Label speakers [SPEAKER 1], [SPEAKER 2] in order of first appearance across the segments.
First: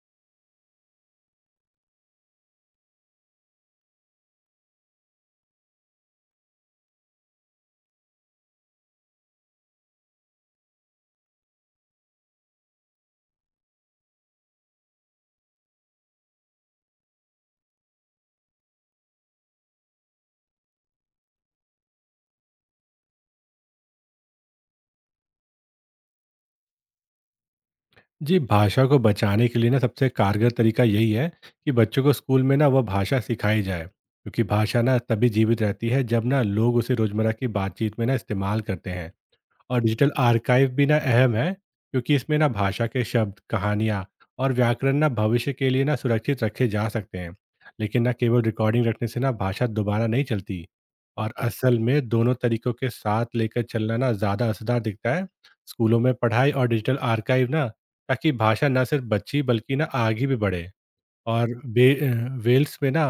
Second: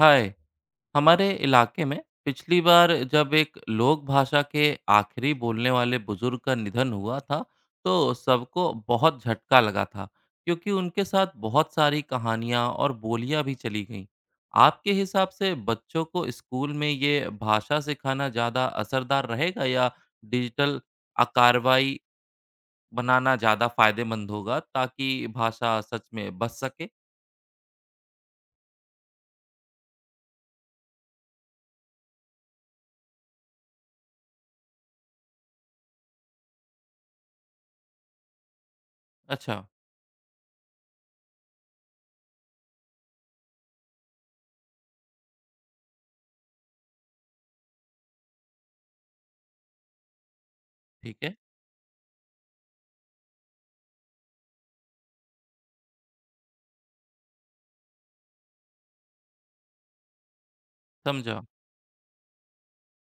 [SPEAKER 1] हाय। हमारे इलाके में पिछली बार जब एक लोक भाषा के आखिरी बोलने वाले बुजुर्ग का निधन हुआ था तो सबको बहुत झटका लगा था, क्योंकि उनके साथ बहुत सारी कहानियां और बोलियां भी चली गईं। आपके हिसाब से बच्चों को स्कूल में ये भाषा सिखाना ज़्यादा असरदार रहेगा या डिजिटल कार्रवाई बनाना ज़्यादा फायदेमंद होगा, ताकि भाषा सच में बच सके?
[SPEAKER 2] जी, भाषा को बचाने के लिए ना सबसे कारगर तरीका यही है कि बच्चों को स्कूल में ना वो भाषा सिखाई जाए, क्योंकि भाषा ना तभी जीवित रहती है जब ना लोग उसे रोजमर्रा की बातचीत में ना इस्तेमाल करते हैं।
[SPEAKER 1] अच्छा।
[SPEAKER 2] और डिजिटल आर्काइव भी ना अहम है, क्योंकि इसमें ना भाषा के शब्द, कहानियाँ और व्याकरण ना भविष्य के लिए ना सुरक्षित रखे जा सकते हैं। लेकिन ना केवल रिकॉर्डिंग रखने से ना भाषा दोबारा नहीं चलती।
[SPEAKER 1] ठीक
[SPEAKER 2] और
[SPEAKER 1] है।
[SPEAKER 2] असल में दोनों तरीकों के साथ लेकर चलना ना ज़्यादा असरदार दिखता है। स्कूलों में पढ़ाई और डिजिटल आर्काइव ना, ताकि भाषा ना सिर्फ बच्ची बल्कि ना आगे भी बढ़े।
[SPEAKER 1] समझा।
[SPEAKER 2] और वे वेल्स में ना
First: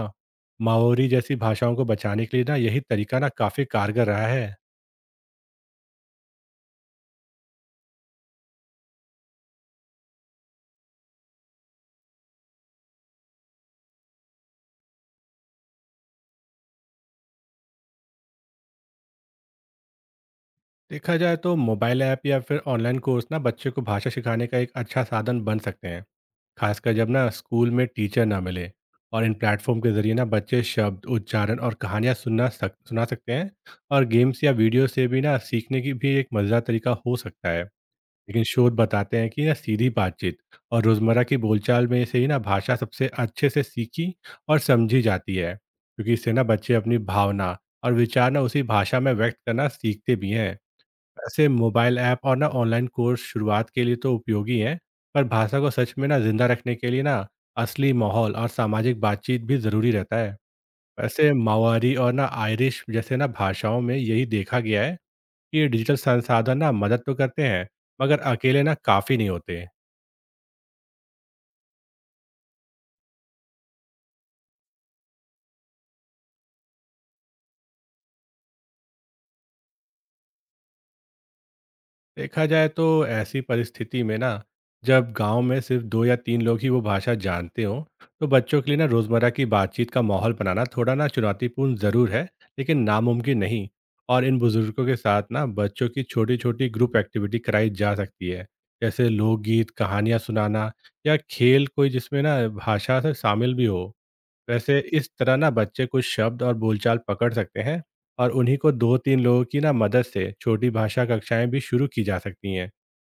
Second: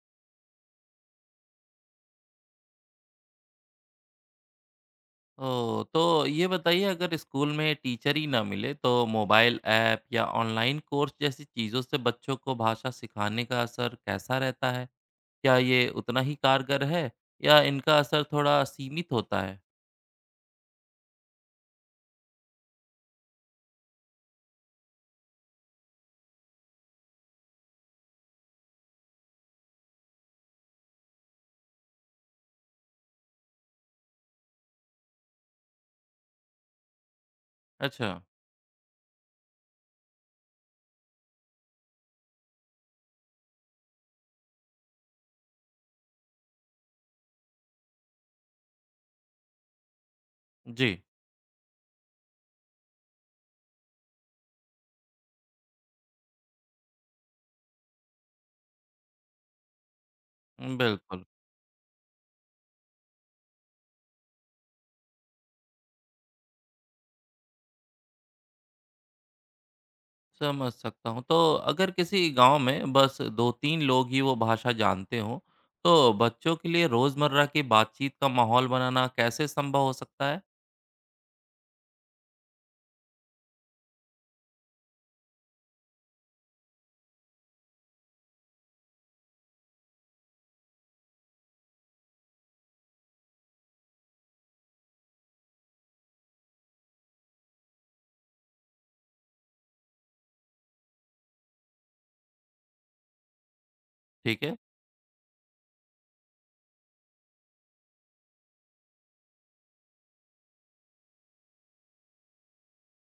[SPEAKER 2] माओरी जैसी भाषाओं को बचाने के लिए ना यही तरीका ना काफ़ी कारगर रहा है।
[SPEAKER 1] ओह! तो ये बताइए, अगर स्कूल में टीचर ही ना मिले तो मोबाइल ऐप या ऑनलाइन कोर्स जैसी चीज़ों से बच्चों को भाषा सिखाने का असर कैसा रहता है? क्या ये उतना ही कारगर है या इनका असर थोड़ा सीमित होता है?
[SPEAKER 2] देखा जाए तो मोबाइल ऐप या फिर ऑनलाइन कोर्स ना बच्चे को भाषा सिखाने का एक अच्छा साधन बन सकते हैं, खासकर जब ना स्कूल में टीचर ना मिले। और इन प्लेटफॉर्म के जरिए ना बच्चे शब्द, उच्चारण और कहानियाँ सुना सकते हैं। और गेम्स या वीडियो से भी ना सीखने की भी एक मज़ेदार तरीका हो सकता है।
[SPEAKER 1] अच्छा।
[SPEAKER 2] लेकिन शोध बताते हैं कि ना सीधी बातचीत और रोज़मर्रा की बोलचाल में से ही ना भाषा सबसे अच्छे से सीखी और समझी जाती है, क्योंकि इससे ना बच्चे अपनी भावना और विचार ना उसी भाषा में व्यक्त करना सीखते भी हैं।
[SPEAKER 1] जी।
[SPEAKER 2] वैसे मोबाइल ऐप और ना ऑनलाइन कोर्स शुरुआत के लिए तो उपयोगी हैं, पर भाषा को सच में ना जिंदा रखने के लिए ना असली माहौल और सामाजिक बातचीत भी ज़रूरी रहता है।
[SPEAKER 1] बिल्कुल।
[SPEAKER 2] वैसे मावारी और ना आयरिश जैसे ना भाषाओं में यही देखा गया है कि ये डिजिटल संसाधन ना मदद तो करते हैं, मगर अकेले ना काफ़ी नहीं होते।
[SPEAKER 1] समझ सकता हूँ। तो अगर किसी गाँव में बस 2-3 लोग ही वो भाषा जानते हों, तो बच्चों के लिए रोज़मर्रा की बातचीत का माहौल बनाना कैसे संभव हो सकता है?
[SPEAKER 2] देखा जाए तो ऐसी परिस्थिति में ना, जब गांव में सिर्फ दो या तीन लोग ही वो भाषा जानते हों, तो बच्चों के लिए ना रोज़मर्रा की बातचीत का माहौल बनाना थोड़ा ना चुनौतीपूर्ण ज़रूर है, लेकिन नामुमकिन नहीं। और इन बुजुर्गों के साथ ना बच्चों की छोटी छोटी ग्रुप एक्टिविटी कराई जा सकती है, जैसे लोकगीत, कहानियाँ सुनाना या खेल कोई जिसमें ना भाषा से शामिल भी हो।
[SPEAKER 1] ठीक है।
[SPEAKER 2] वैसे इस तरह ना बच्चे कुछ शब्द और बोलचाल पकड़ सकते हैं, और उन्हीं को दो तीन लोगों की ना मदद से छोटी भाषा कक्षाएं भी शुरू की जा सकती हैं,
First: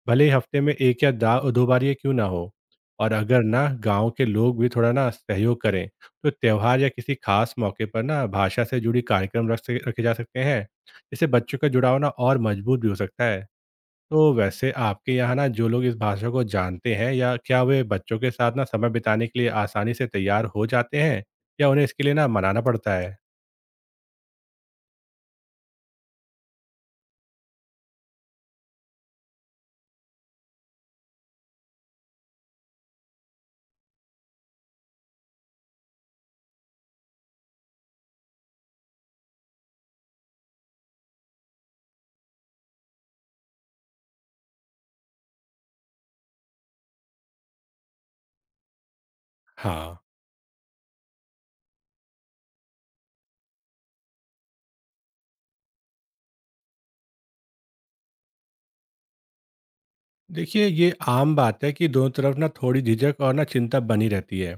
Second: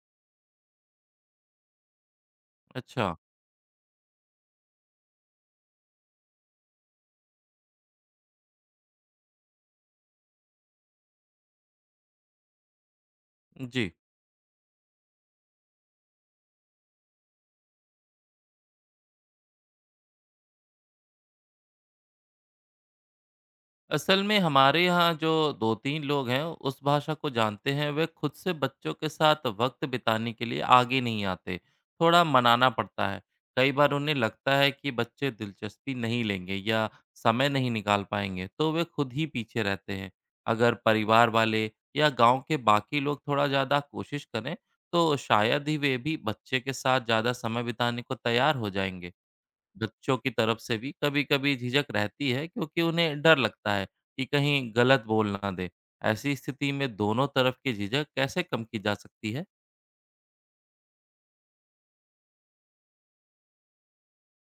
[SPEAKER 2] भले ही हफ्ते में एक या दा दो बार ये क्यों ना हो। और
[SPEAKER 1] अच्छा।
[SPEAKER 2] अगर ना गांव के लोग भी थोड़ा ना सहयोग करें, तो त्यौहार या किसी खास मौके पर ना भाषा से जुड़ी कार्यक्रम रखे जा सकते हैं। इससे बच्चों का जुड़ाव ना और मजबूत भी हो सकता है।
[SPEAKER 1] जी।
[SPEAKER 2] तो वैसे आपके यहाँ ना जो लोग इस भाषा को जानते हैं, या क्या वे बच्चों के साथ ना समय बिताने के लिए आसानी से तैयार हो जाते हैं, या उन्हें इसके लिए ना मनाना पड़ता है?
[SPEAKER 1] असल में हमारे यहाँ जो दो तीन लोग हैं उस भाषा को जानते हैं, वे खुद से बच्चों के साथ वक्त बिताने के लिए आगे नहीं आते। थोड़ा मनाना पड़ता है। कई बार उन्हें लगता है कि बच्चे दिलचस्पी नहीं लेंगे या समय नहीं निकाल पाएंगे, तो वे खुद ही पीछे रहते हैं। अगर परिवार वाले या गांव के बाकी लोग थोड़ा ज़्यादा कोशिश करें तो शायद ही वे भी बच्चे के साथ ज़्यादा समय बिताने को तैयार हो जाएंगे।
[SPEAKER 2] हाँ।
[SPEAKER 1] बच्चों की तरफ से भी कभी-कभी झिझक रहती है, क्योंकि उन्हें डर लगता है कि कहीं गलत बोल ना दें। ऐसी स्थिति में दोनों तरफ की झिझक कैसे कम की जा सकती है?
[SPEAKER 2] देखिए, ये आम बात है कि दोनों तरफ ना थोड़ी झिझक और ना चिंता बनी रहती है।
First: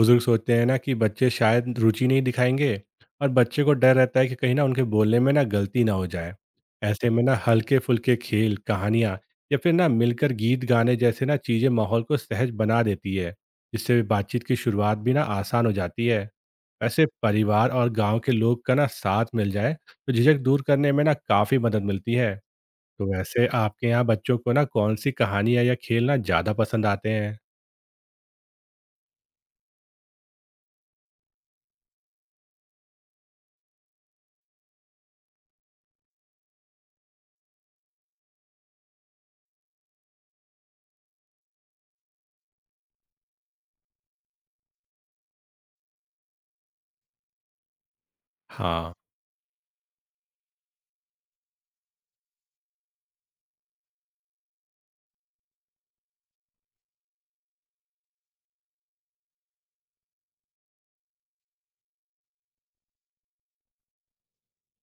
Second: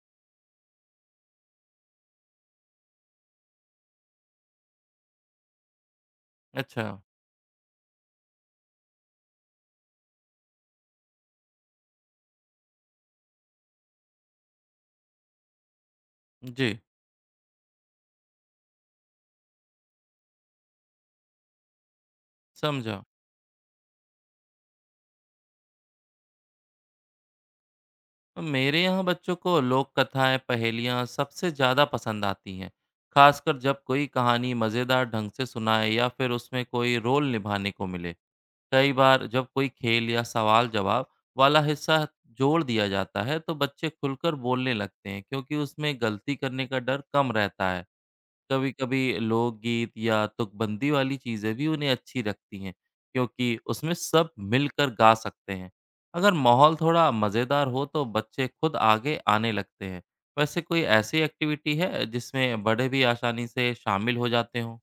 [SPEAKER 2] बुजुर्ग सोचते हैं ना कि बच्चे शायद रुचि नहीं दिखाएंगे, और बच्चे को डर रहता है कि कहीं ना उनके बोलने में ना गलती ना हो जाए।
[SPEAKER 1] अच्छा।
[SPEAKER 2] ऐसे में ना हल्के फुल्के खेल, कहानियाँ या फिर ना मिलकर गीत गाने जैसे ना चीज़ें माहौल को सहज बना देती है, जिससे बातचीत की शुरुआत भी ना आसान हो जाती है।
[SPEAKER 1] जी।
[SPEAKER 2] वैसे परिवार और गांव के लोग का ना साथ मिल जाए, तो झिझक दूर करने में ना काफ़ी मदद मिलती है।
[SPEAKER 1] समझा।
[SPEAKER 2] तो वैसे आपके यहाँ बच्चों को ना कौन सी कहानियाँ या खेल ना ज़्यादा पसंद आते हैं?
[SPEAKER 1] मेरे यहाँ बच्चों को लोक कथाएं, पहेलियाँ सबसे ज़्यादा पसंद आती हैं, खासकर जब कोई कहानी मज़ेदार ढंग से सुनाए या फिर उसमें कोई रोल निभाने को मिले। कई बार जब कोई खेल या सवाल जवाब वाला हिस्सा जोड़ दिया जाता है तो बच्चे खुलकर बोलने लगते हैं, क्योंकि उसमें गलती करने का डर कम रहता है। कभी
[SPEAKER 2] हाँ।
[SPEAKER 1] कभी लोकगीत या तुकबंदी वाली चीज़ें भी उन्हें अच्छी रखती हैं, क्योंकि उसमें सब मिलकर गा सकते हैं। अगर माहौल थोड़ा मज़ेदार हो तो बच्चे खुद आगे आने लगते हैं। वैसे कोई ऐसी एक्टिविटी है जिसमें बड़े भी आसानी से शामिल हो जाते हों?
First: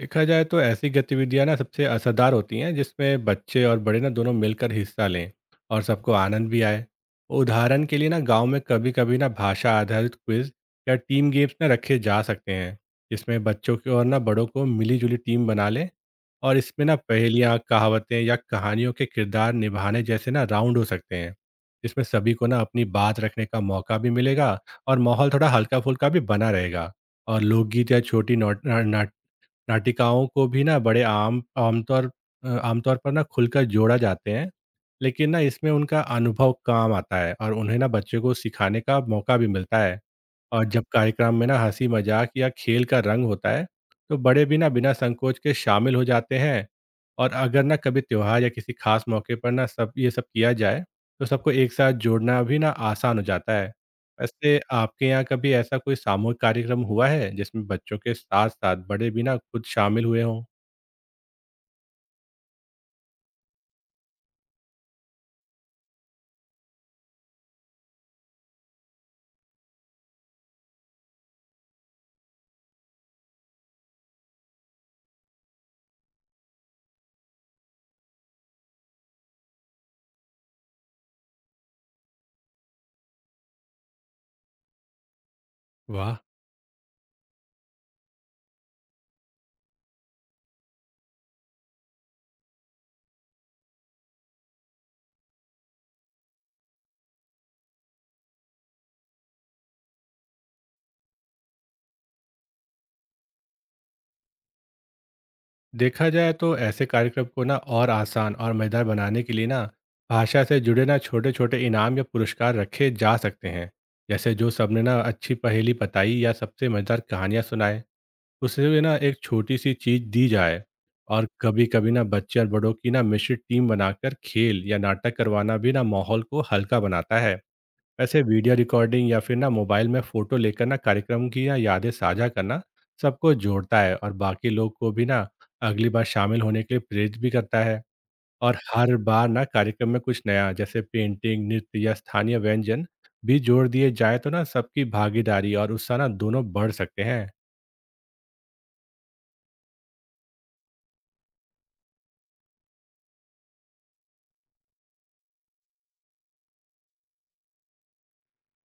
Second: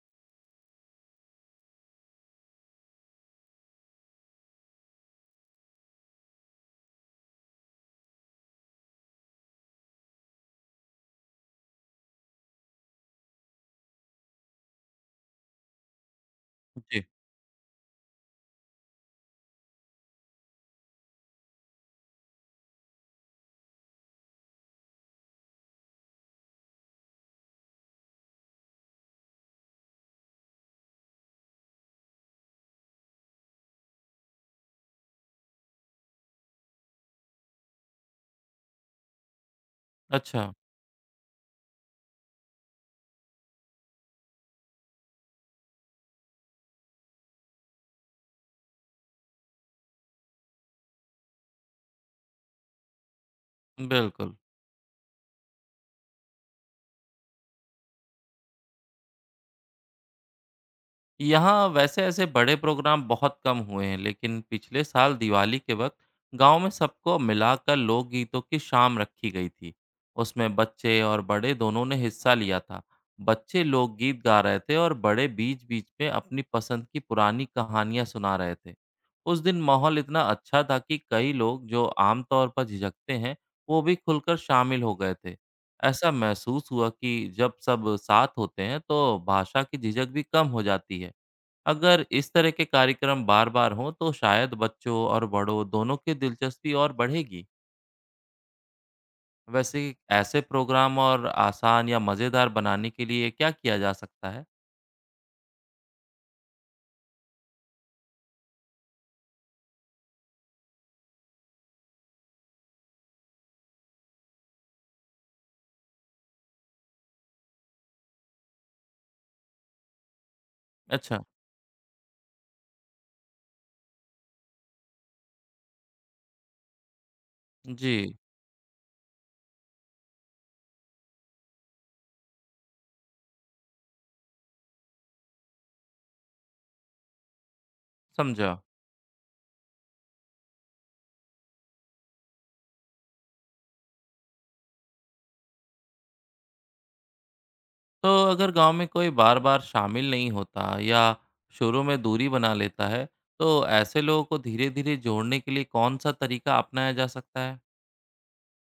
[SPEAKER 2] देखा जाए तो ऐसी गतिविधियां ना सबसे असरदार होती हैं जिसमें बच्चे और बड़े ना दोनों मिलकर हिस्सा लें और सबको आनंद भी आए। उदाहरण के लिए ना गांव में कभी कभी ना भाषा आधारित क्विज या टीम गेम्स ना रखे जा सकते हैं, जिसमें बच्चों की और ना बड़ों को मिलीजुली टीम बना लें। और इसमें ना
[SPEAKER 1] जी।
[SPEAKER 2] पहेलियाँ, कहावतें या कहानियों के किरदार निभाने जैसे ना राउंड हो सकते हैं, जिसमें सभी को ना अपनी बात रखने का मौका भी मिलेगा और माहौल थोड़ा हल्का फुल्का भी बना रहेगा। और लोकगीत या छोटी नाटक नाटिकाओं को भी ना बड़े आम आमतौर आमतौर पर ना खुलकर जोड़ा जाते हैं, लेकिन ना इसमें उनका अनुभव काम आता है और उन्हें ना बच्चों को सिखाने का मौका भी मिलता है।
[SPEAKER 1] अच्छा।
[SPEAKER 2] और जब कार्यक्रम में ना हँसी मज़ाक या खेल का रंग होता है, तो बड़े भी ना बिना संकोच के शामिल हो जाते हैं। और अगर ना कभी त्योहार या किसी खास मौके पर ना सब ये सब किया जाए, तो सबको एक साथ जोड़ना भी ना आसान हो जाता है।
[SPEAKER 1] बिल्कुल।
[SPEAKER 2] वैसे आपके यहाँ कभी ऐसा कोई सामूहिक कार्यक्रम हुआ है जिसमें बच्चों के साथ साथ बड़े भी ना खुद शामिल हुए हों?
[SPEAKER 1] यहाँ वैसे ऐसे बड़े प्रोग्राम बहुत कम हुए हैं, लेकिन पिछले साल दिवाली के वक्त गांव में सबको मिलाकर लोकगीतों की शाम रखी गई थी। उसमें बच्चे और बड़े दोनों ने हिस्सा लिया था। बच्चे लोकगीत गा रहे थे और बड़े बीच बीच में अपनी पसंद की पुरानी कहानियां सुना रहे थे। उस दिन माहौल इतना अच्छा था कि कई लोग जो आमतौर पर झिझकते हैं, वो भी खुलकर शामिल हो गए थे। ऐसा
[SPEAKER 2] वाह।
[SPEAKER 1] महसूस हुआ कि जब सब साथ होते हैं तो भाषा की झिझक भी कम हो जाती है। अगर इस तरह के कार्यक्रम बार-बार हों तो शायद बच्चों और बड़ों दोनों की दिलचस्पी और बढ़ेगी। वैसे ऐसे प्रोग्राम और आसान या मज़ेदार बनाने के लिए क्या किया जा सकता है?
[SPEAKER 2] देखा जाए तो ऐसे कार्यक्रम को ना और आसान और मजेदार बनाने के लिए ना भाषा से जुड़े ना छोटे छोटे इनाम या पुरस्कार रखे जा सकते हैं, जैसे जो सबने ना अच्छी पहेली बताई या सबसे मजेदार कहानियाँ सुनाए, उसे भी ना एक छोटी सी चीज दी जाए।
[SPEAKER 1] अच्छा।
[SPEAKER 2] और कभी कभी ना बच्चे और बड़ों की ना मिश्रित टीम बनाकर खेल या नाटक करवाना भी ना माहौल को हल्का बनाता है।
[SPEAKER 1] जी।
[SPEAKER 2] वैसे वीडियो रिकॉर्डिंग या फिर ना मोबाइल में फोटो लेकर ना कार्यक्रम की या यादें साझा करना सबको जोड़ता है, और बाकी लोग को भी ना अगली बार शामिल होने के लिए प्रेरित भी करता है।
[SPEAKER 1] समझा।
[SPEAKER 2] और हर बार ना कार्यक्रम में कुछ नया जैसे पेंटिंग, नृत्य या स्थानीय व्यंजन भी जोड़ दिए जाए, तो ना सबकी भागीदारी और उत्साह ना दोनों बढ़ सकते हैं।
[SPEAKER 1] तो अगर गांव में कोई बार-बार शामिल नहीं होता या शुरू में दूरी बना लेता है, तो ऐसे लोगों को धीरे-धीरे जोड़ने के लिए कौन-सा तरीका अपनाया जा सकता है?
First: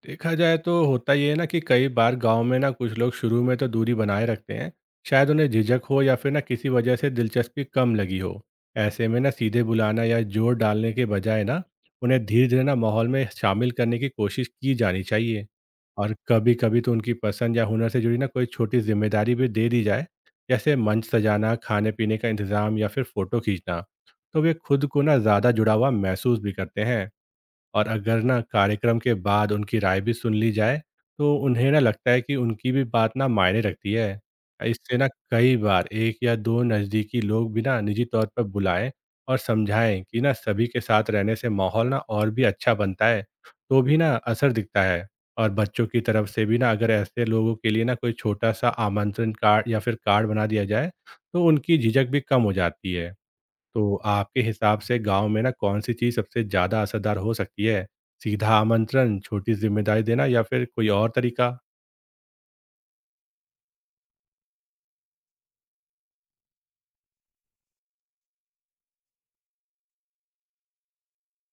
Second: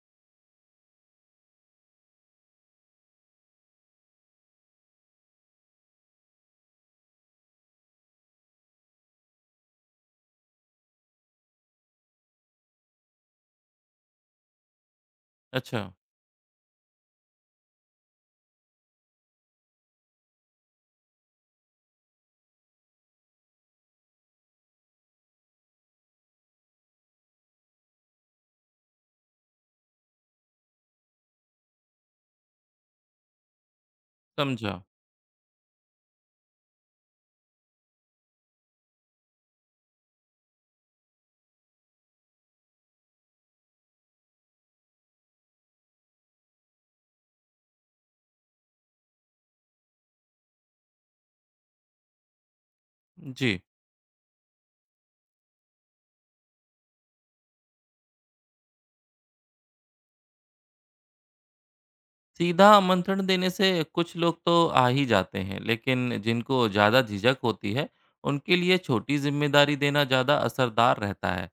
[SPEAKER 2] देखा जाए तो होता ये है ना कि कई बार गांव में ना कुछ लोग शुरू में तो दूरी बनाए रखते हैं। शायद उन्हें झिझक हो या फिर ना किसी वजह से दिलचस्पी कम लगी हो। ऐसे में ना सीधे बुलाना या जोर डालने के बजाय ना उन्हें धीरे धीरे ना माहौल में शामिल करने की कोशिश की जानी चाहिए।
[SPEAKER 1] अच्छा।
[SPEAKER 2] और कभी कभी तो उनकी पसंद या हुनर से जुड़ी ना कोई छोटी जिम्मेदारी भी दे दी जाए, जैसे मंच सजाना, खाने पीने का इंतजाम या फिर फोटो खींचना, तो वे खुद को ना ज़्यादा जुड़ा हुआ महसूस भी करते हैं। और अगर ना कार्यक्रम के बाद उनकी राय भी सुन ली जाए, तो उन्हें ना लगता है कि उनकी भी बात ना मायने रखती है।
[SPEAKER 1] समझा।
[SPEAKER 2] इससे ना कई बार एक या दो नज़दीकी लोग भी ना निजी तौर पर बुलाएं और समझाएं कि ना सभी के साथ रहने से माहौल ना और भी अच्छा बनता है, तो भी ना असर दिखता है। और बच्चों की तरफ से भी ना अगर ऐसे लोगों के लिए ना कोई छोटा सा आमंत्रण कार्ड या फिर कार्ड बना दिया जाए, तो उनकी झिझक भी कम हो जाती है।
[SPEAKER 1] जी।
[SPEAKER 2] तो आपके हिसाब से गाँव में ना कौन-सी चीज़ सबसे ज़्यादा असरदार हो सकती है? सीधा आमंत्रण, छोटी ज़िम्मेदारी देना या फिर कोई और तरीका?
[SPEAKER 1] सीधा आमंत्रण देने से कुछ लोग तो आ ही जाते हैं, लेकिन जिनको ज़्यादा झिझक होती है, उनके लिए छोटी ज़िम्मेदारी देना ज़्यादा असरदार रहता है।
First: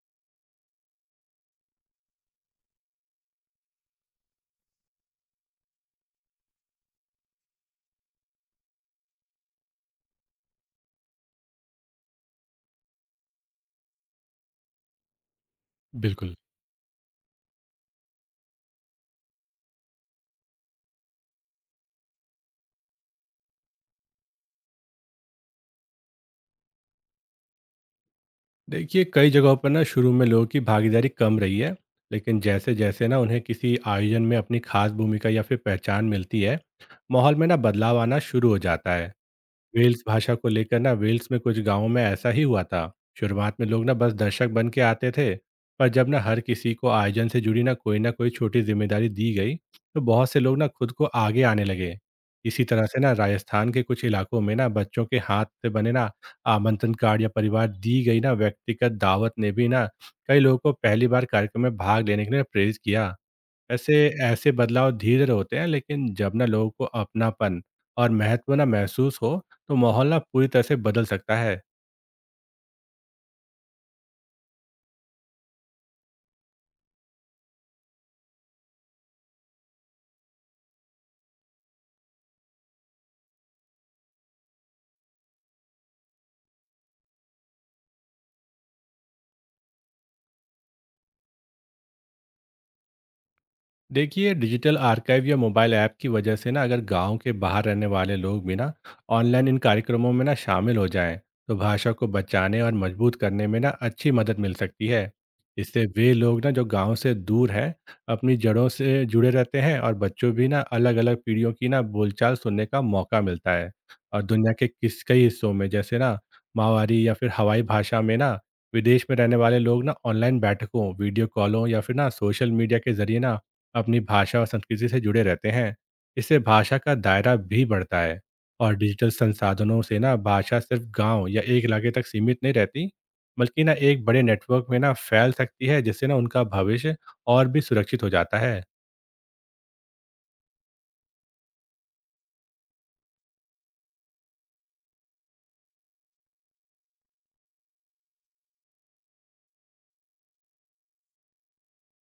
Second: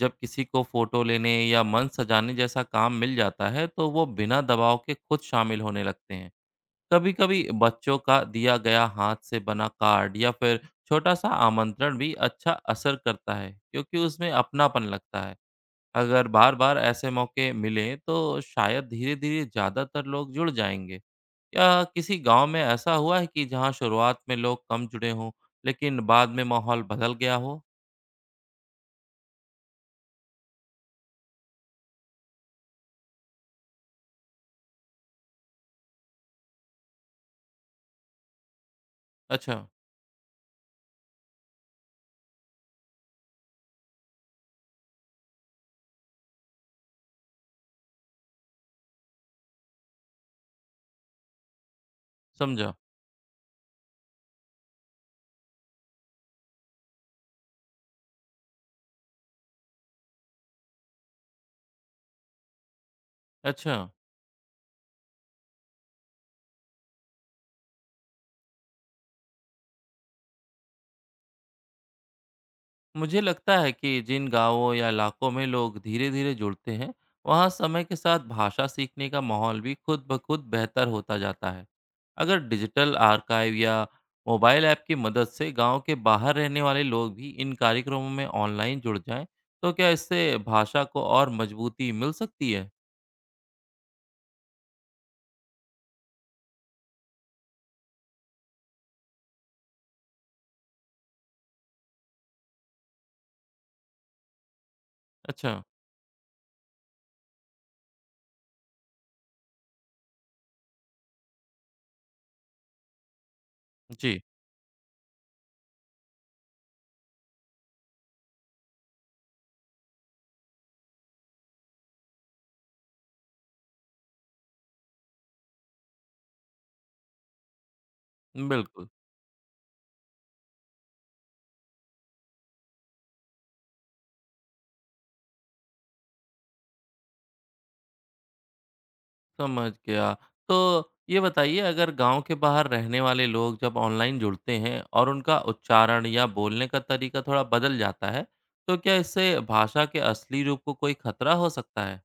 [SPEAKER 1] जब किसी को फ़ोटो लेने या मंच सजाने जैसा काम मिल जाता है, तो वो बिना दबाव के खुद शामिल होने लगते हैं। कभी-कभी बच्चों का दिया गया हाथ से बना कार्ड या फिर छोटा-सा आमंत्रण भी अच्छा असर करता है, क्योंकि उसमें अपनापन लगता है। अगर
[SPEAKER 2] बिल्कुल।
[SPEAKER 1] बार-बार ऐसे मौके मिलें तो शायद धीरे-धीरे ज़्यादातर लोग जुड़ जाएंगे। या किसी गांव में ऐसा हुआ है कि जहां शुरुआत में लोग कम जुड़े हों, लेकिन बाद में माहौल बदल गया हो?
[SPEAKER 2] देखिए, कई जगहों पर ना शुरू में लोगों की भागीदारी कम रही है, लेकिन जैसे-जैसे ना उन्हें किसी आयोजन में अपनी खास भूमिका या फिर पहचान मिलती है, माहौल में ना बदलाव आना शुरू हो जाता है।
[SPEAKER 1] अच्छा।
[SPEAKER 2] वेल्स भाषा को लेकर ना वेल्स में कुछ गांवों में ऐसा ही हुआ था। शुरुआत में लोग ना बस दर्शक बन के आते थे, पर जब ना हर किसी को आयोजन से जुड़ी ना कोई छोटी जिम्मेदारी दी गई, तो बहुत से लोग ना खुद को आगे आने लगे। इसी
[SPEAKER 1] समझा।
[SPEAKER 2] तरह से ना राजस्थान के कुछ इलाकों में ना बच्चों के हाथ से बने ना आमंत्रण कार्ड या परिवार दी गई ना व्यक्तिगत दावत ने भी ना कई लोगों को पहली बार कार्यक्रम में भाग लेने के लिए प्रेरित किया।
[SPEAKER 1] अच्छा।
[SPEAKER 2] ऐसे ऐसे बदलाव धीरे होते हैं, लेकिन जब ना लोगों को अपनापन और महत्व ना महसूस हो, तो माहौल ना पूरी तरह से बदल सकता है।
[SPEAKER 1] मुझे लगता है कि जिन गांवों या इलाकों में लोग धीरे धीरे जुड़ते हैं, वहाँ समय के साथ भाषा सीखने का माहौल भी खुद ब खुद बेहतर होता जाता है। अगर डिजिटल आर्काइव या मोबाइल ऐप की मदद से गांव के बाहर रहने वाले लोग भी इन कार्यक्रमों में ऑनलाइन जुड़ जाएं, तो क्या इससे भाषा को और मजबूती मिल सकती है?
[SPEAKER 2] देखिए, डिजिटल आर्काइव या मोबाइल ऐप की वजह से ना अगर गांव के बाहर रहने वाले लोग भी ना ऑनलाइन इन कार्यक्रमों में ना शामिल हो जाएं, तो भाषा को बचाने और मजबूत करने में ना अच्छी मदद मिल सकती है।
[SPEAKER 1] अच्छा।
[SPEAKER 2] इससे वे लोग ना जो गांव से दूर हैं, अपनी जड़ों से जुड़े रहते हैं, और बच्चों भी ना अलग अलग पीढ़ियों की ना बोलचाल सुनने का मौका मिलता है।
[SPEAKER 1] जी।
[SPEAKER 2] और दुनिया के किस कई हिस्सों में जैसे ना मावारी या फिर हवाई भाषा में ना विदेश में रहने वाले लोग ना ऑनलाइन बैठकों, वीडियो कॉलों या फिर ना सोशल मीडिया के जरिए ना अपनी भाषा और संस्कृति से जुड़े रहते हैं। इससे भाषा का दायरा भी बढ़ता है। और
[SPEAKER 1] बिल्कुल।
[SPEAKER 2] डिजिटल संसाधनों से ना भाषा सिर्फ गांव या एक इलाके तक सीमित नहीं रहती, बल्कि ना एक बड़े नेटवर्क में ना फैल सकती है, जिससे ना उनका भविष्य और भी सुरक्षित हो जाता है।
[SPEAKER 1] समझ गया। तो ये बताइए, अगर गाँव के बाहर रहने वाले लोग जब ऑनलाइन जुड़ते हैं और उनका उच्चारण या बोलने का तरीका थोड़ा बदल जाता है, तो क्या इससे भाषा के असली रूप को कोई खतरा हो सकता है?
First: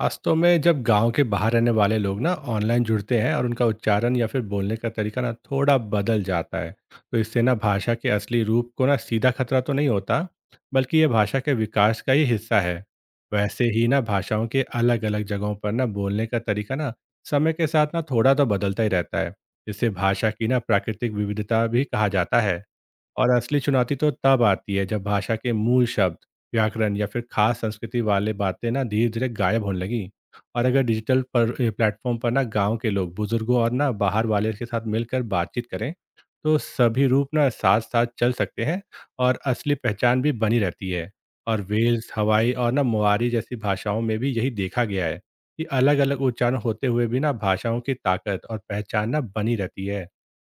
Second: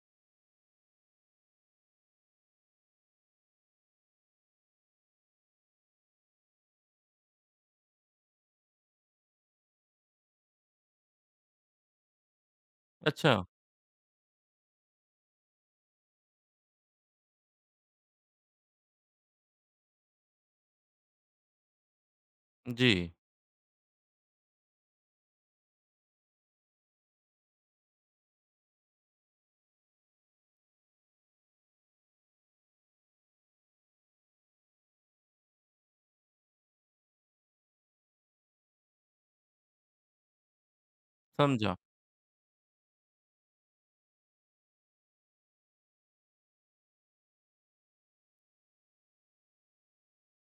[SPEAKER 2] वास्तव में जब गांव के बाहर रहने वाले लोग ना ऑनलाइन जुड़ते हैं और उनका उच्चारण या फिर बोलने का तरीका ना थोड़ा बदल जाता है, तो इससे ना भाषा के असली रूप को ना सीधा खतरा तो नहीं होता, बल्कि ये भाषा के विकास का ही हिस्सा है।
[SPEAKER 1] अच्छा।
[SPEAKER 2] वैसे ही ना भाषाओं के अलग अलग जगहों पर ना बोलने का तरीका ना समय के साथ ना थोड़ा तो बदलता ही रहता है, जिससे भाषा की ना प्राकृतिक विविधता भी कहा जाता है।
[SPEAKER 1] जी।
[SPEAKER 2] और असली चुनौती तो तब आती है जब भाषा के मूल शब्द, व्याकरण या फिर खास संस्कृति वाले बातें ना धीरे धीरे गायब होने लगी। और अगर डिजिटल पर प्लेटफॉर्म पर ना गांव के लोग बुजुर्गों और ना बाहर वाले के साथ मिलकर बातचीत करें, तो सभी रूप ना साथ साथ चल सकते हैं और असली पहचान भी बनी रहती है। और
[SPEAKER 1] समझा।
[SPEAKER 2] वेल्स, हवाई और ना मुआरी जैसी भाषाओं में भी यही देखा गया है कि अलग अलग उच्चारण होते हुए भी ना भाषाओं की ताकत और पहचान ना बनी रहती है।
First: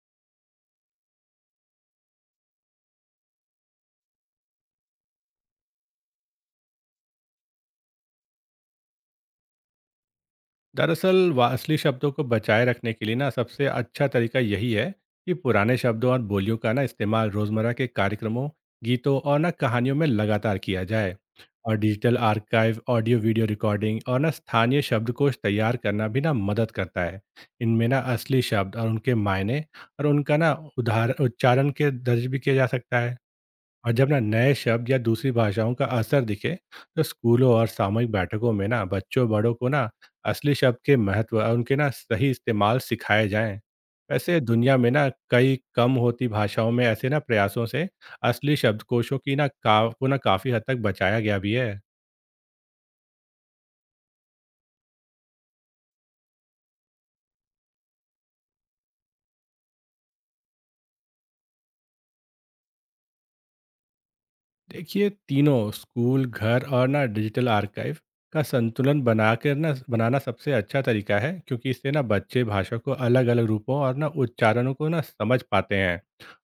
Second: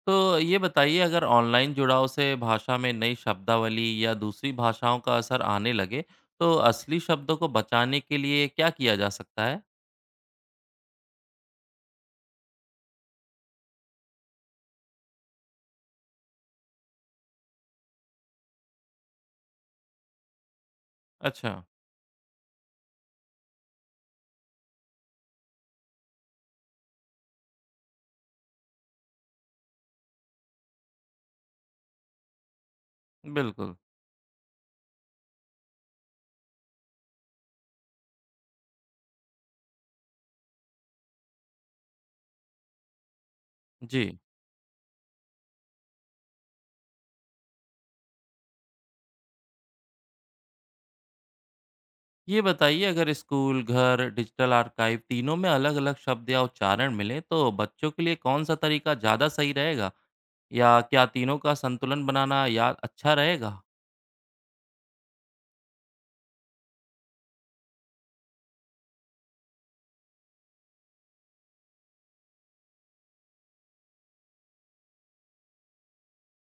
[SPEAKER 1] तो ये बताइए, अगर ऑनलाइन जुड़ाव से भाषा में नई शब्दावली या दूसरी भाषाओं का असर आने लगे, तो असली शब्दों को बचाने के लिए क्या किया जा सकता है?
[SPEAKER 2] दरअसल असली शब्दों को बचाए रखने के लिए ना सबसे अच्छा तरीका यही है कि पुराने शब्दों और बोलियों का ना इस्तेमाल रोजमर्रा के कार्यक्रमों, गीतों और ना कहानियों में लगातार किया जाए।
[SPEAKER 1] अच्छा।
[SPEAKER 2] और digital archive, audio video recording और ना स्थानीय शब्दकोश तैयार करना भी ना मदद करता है। इनमें ना असली शब्द और उनके मायने, और उनका ना उदाहरण उच्चारण के दर्ज भी किया जा सकता है।
[SPEAKER 1] बिल्कुल।
[SPEAKER 2] और जब ना नए शब्द या दूसरी भाषाओं का असर दिखे, तो स्कूलों और सामूहिक बैठकों में ना बच्चों, बड़ों को ना असली शब्द के महत्व और उनके ना सही इस्तेमाल सिखाए जाएं।
[SPEAKER 1] जी।
[SPEAKER 2] वैसे दुनिया में ना कई कम होती भाषाओं में ऐसे ना प्रयासों से असली शब्दकोशों की ना का को ना काफ़ी हद तक बचाया गया भी है।
[SPEAKER 1] ये बताइए, अगर स्कूल, घर, डिजिटल आर्काइव तीनों में अलग-अलग शब्द या उच्चारण मिले तो बच्चों के लिए कौन सा तरीका ज़्यादा सही रहेगा? या क्या तीनों का संतुलन बनाना या अच्छा रहेगा?
[SPEAKER 2] देखिए, तीनों स्कूल, घर और ना डिजिटल आर्काइव का संतुलन बनाकर ना बनाना सबसे अच्छा तरीका है, क्योंकि इससे ना बच्चे भाषा को अलग अलग रूपों और ना उच्चारणों को ना समझ पाते हैं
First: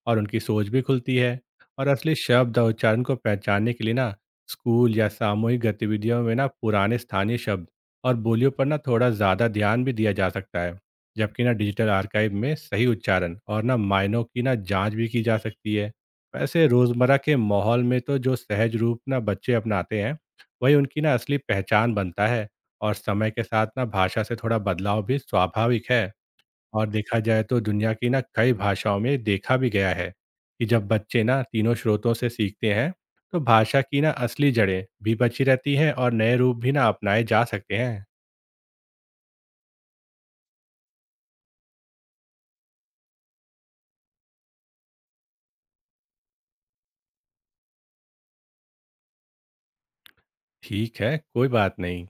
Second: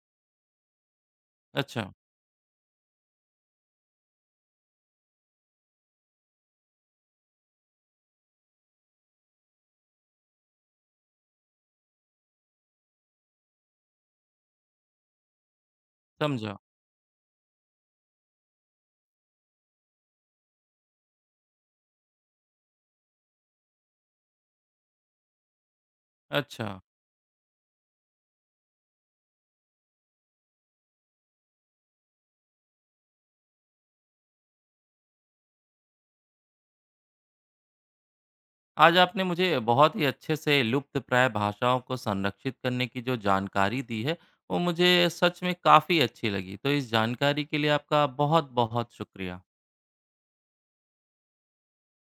[SPEAKER 2] और उनकी सोच भी खुलती है। और
[SPEAKER 1] अच्छा।
[SPEAKER 2] असली शब्द और उच्चारण को पहचानने के लिए ना स्कूल या सामूहिक गतिविधियों में ना पुराने स्थानीय शब्द और बोलियों पर ना थोड़ा ज़्यादा ध्यान भी दिया जा सकता है, जबकि ना डिजिटल आर्काइव में सही उच्चारण और ना मायनों की ना जांच भी की जा सकती है।
[SPEAKER 1] समझा।
[SPEAKER 2] वैसे रोज़मर्रा के माहौल में तो जो सहज रूप ना बच्चे अपनाते हैं, वही उनकी ना असली पहचान बनता है, और समय के साथ ना भाषा से थोड़ा बदलाव भी स्वाभाविक है।
[SPEAKER 1] अच्छा,
[SPEAKER 2] और देखा जाए तो दुनिया की ना कई भाषाओं में देखा भी गया है कि जब बच्चे ना तीनों स्रोतों से सीखते हैं, तो भाषा की ना असली जड़ें भी बची रहती हैं और नए रूप भी ना अपनाए जा सकते हैं।
[SPEAKER 1] आज आपने मुझे बहुत ही अच्छे से लुप्तप्राय भाषाओं को संरक्षित करने की जो जानकारी दी है, वो मुझे सच में काफ़ी अच्छी लगी। तो इस जानकारी के लिए आपका बहुत-बहुत शुक्रिया।
[SPEAKER 2] ठीक है, कोई बात नहीं।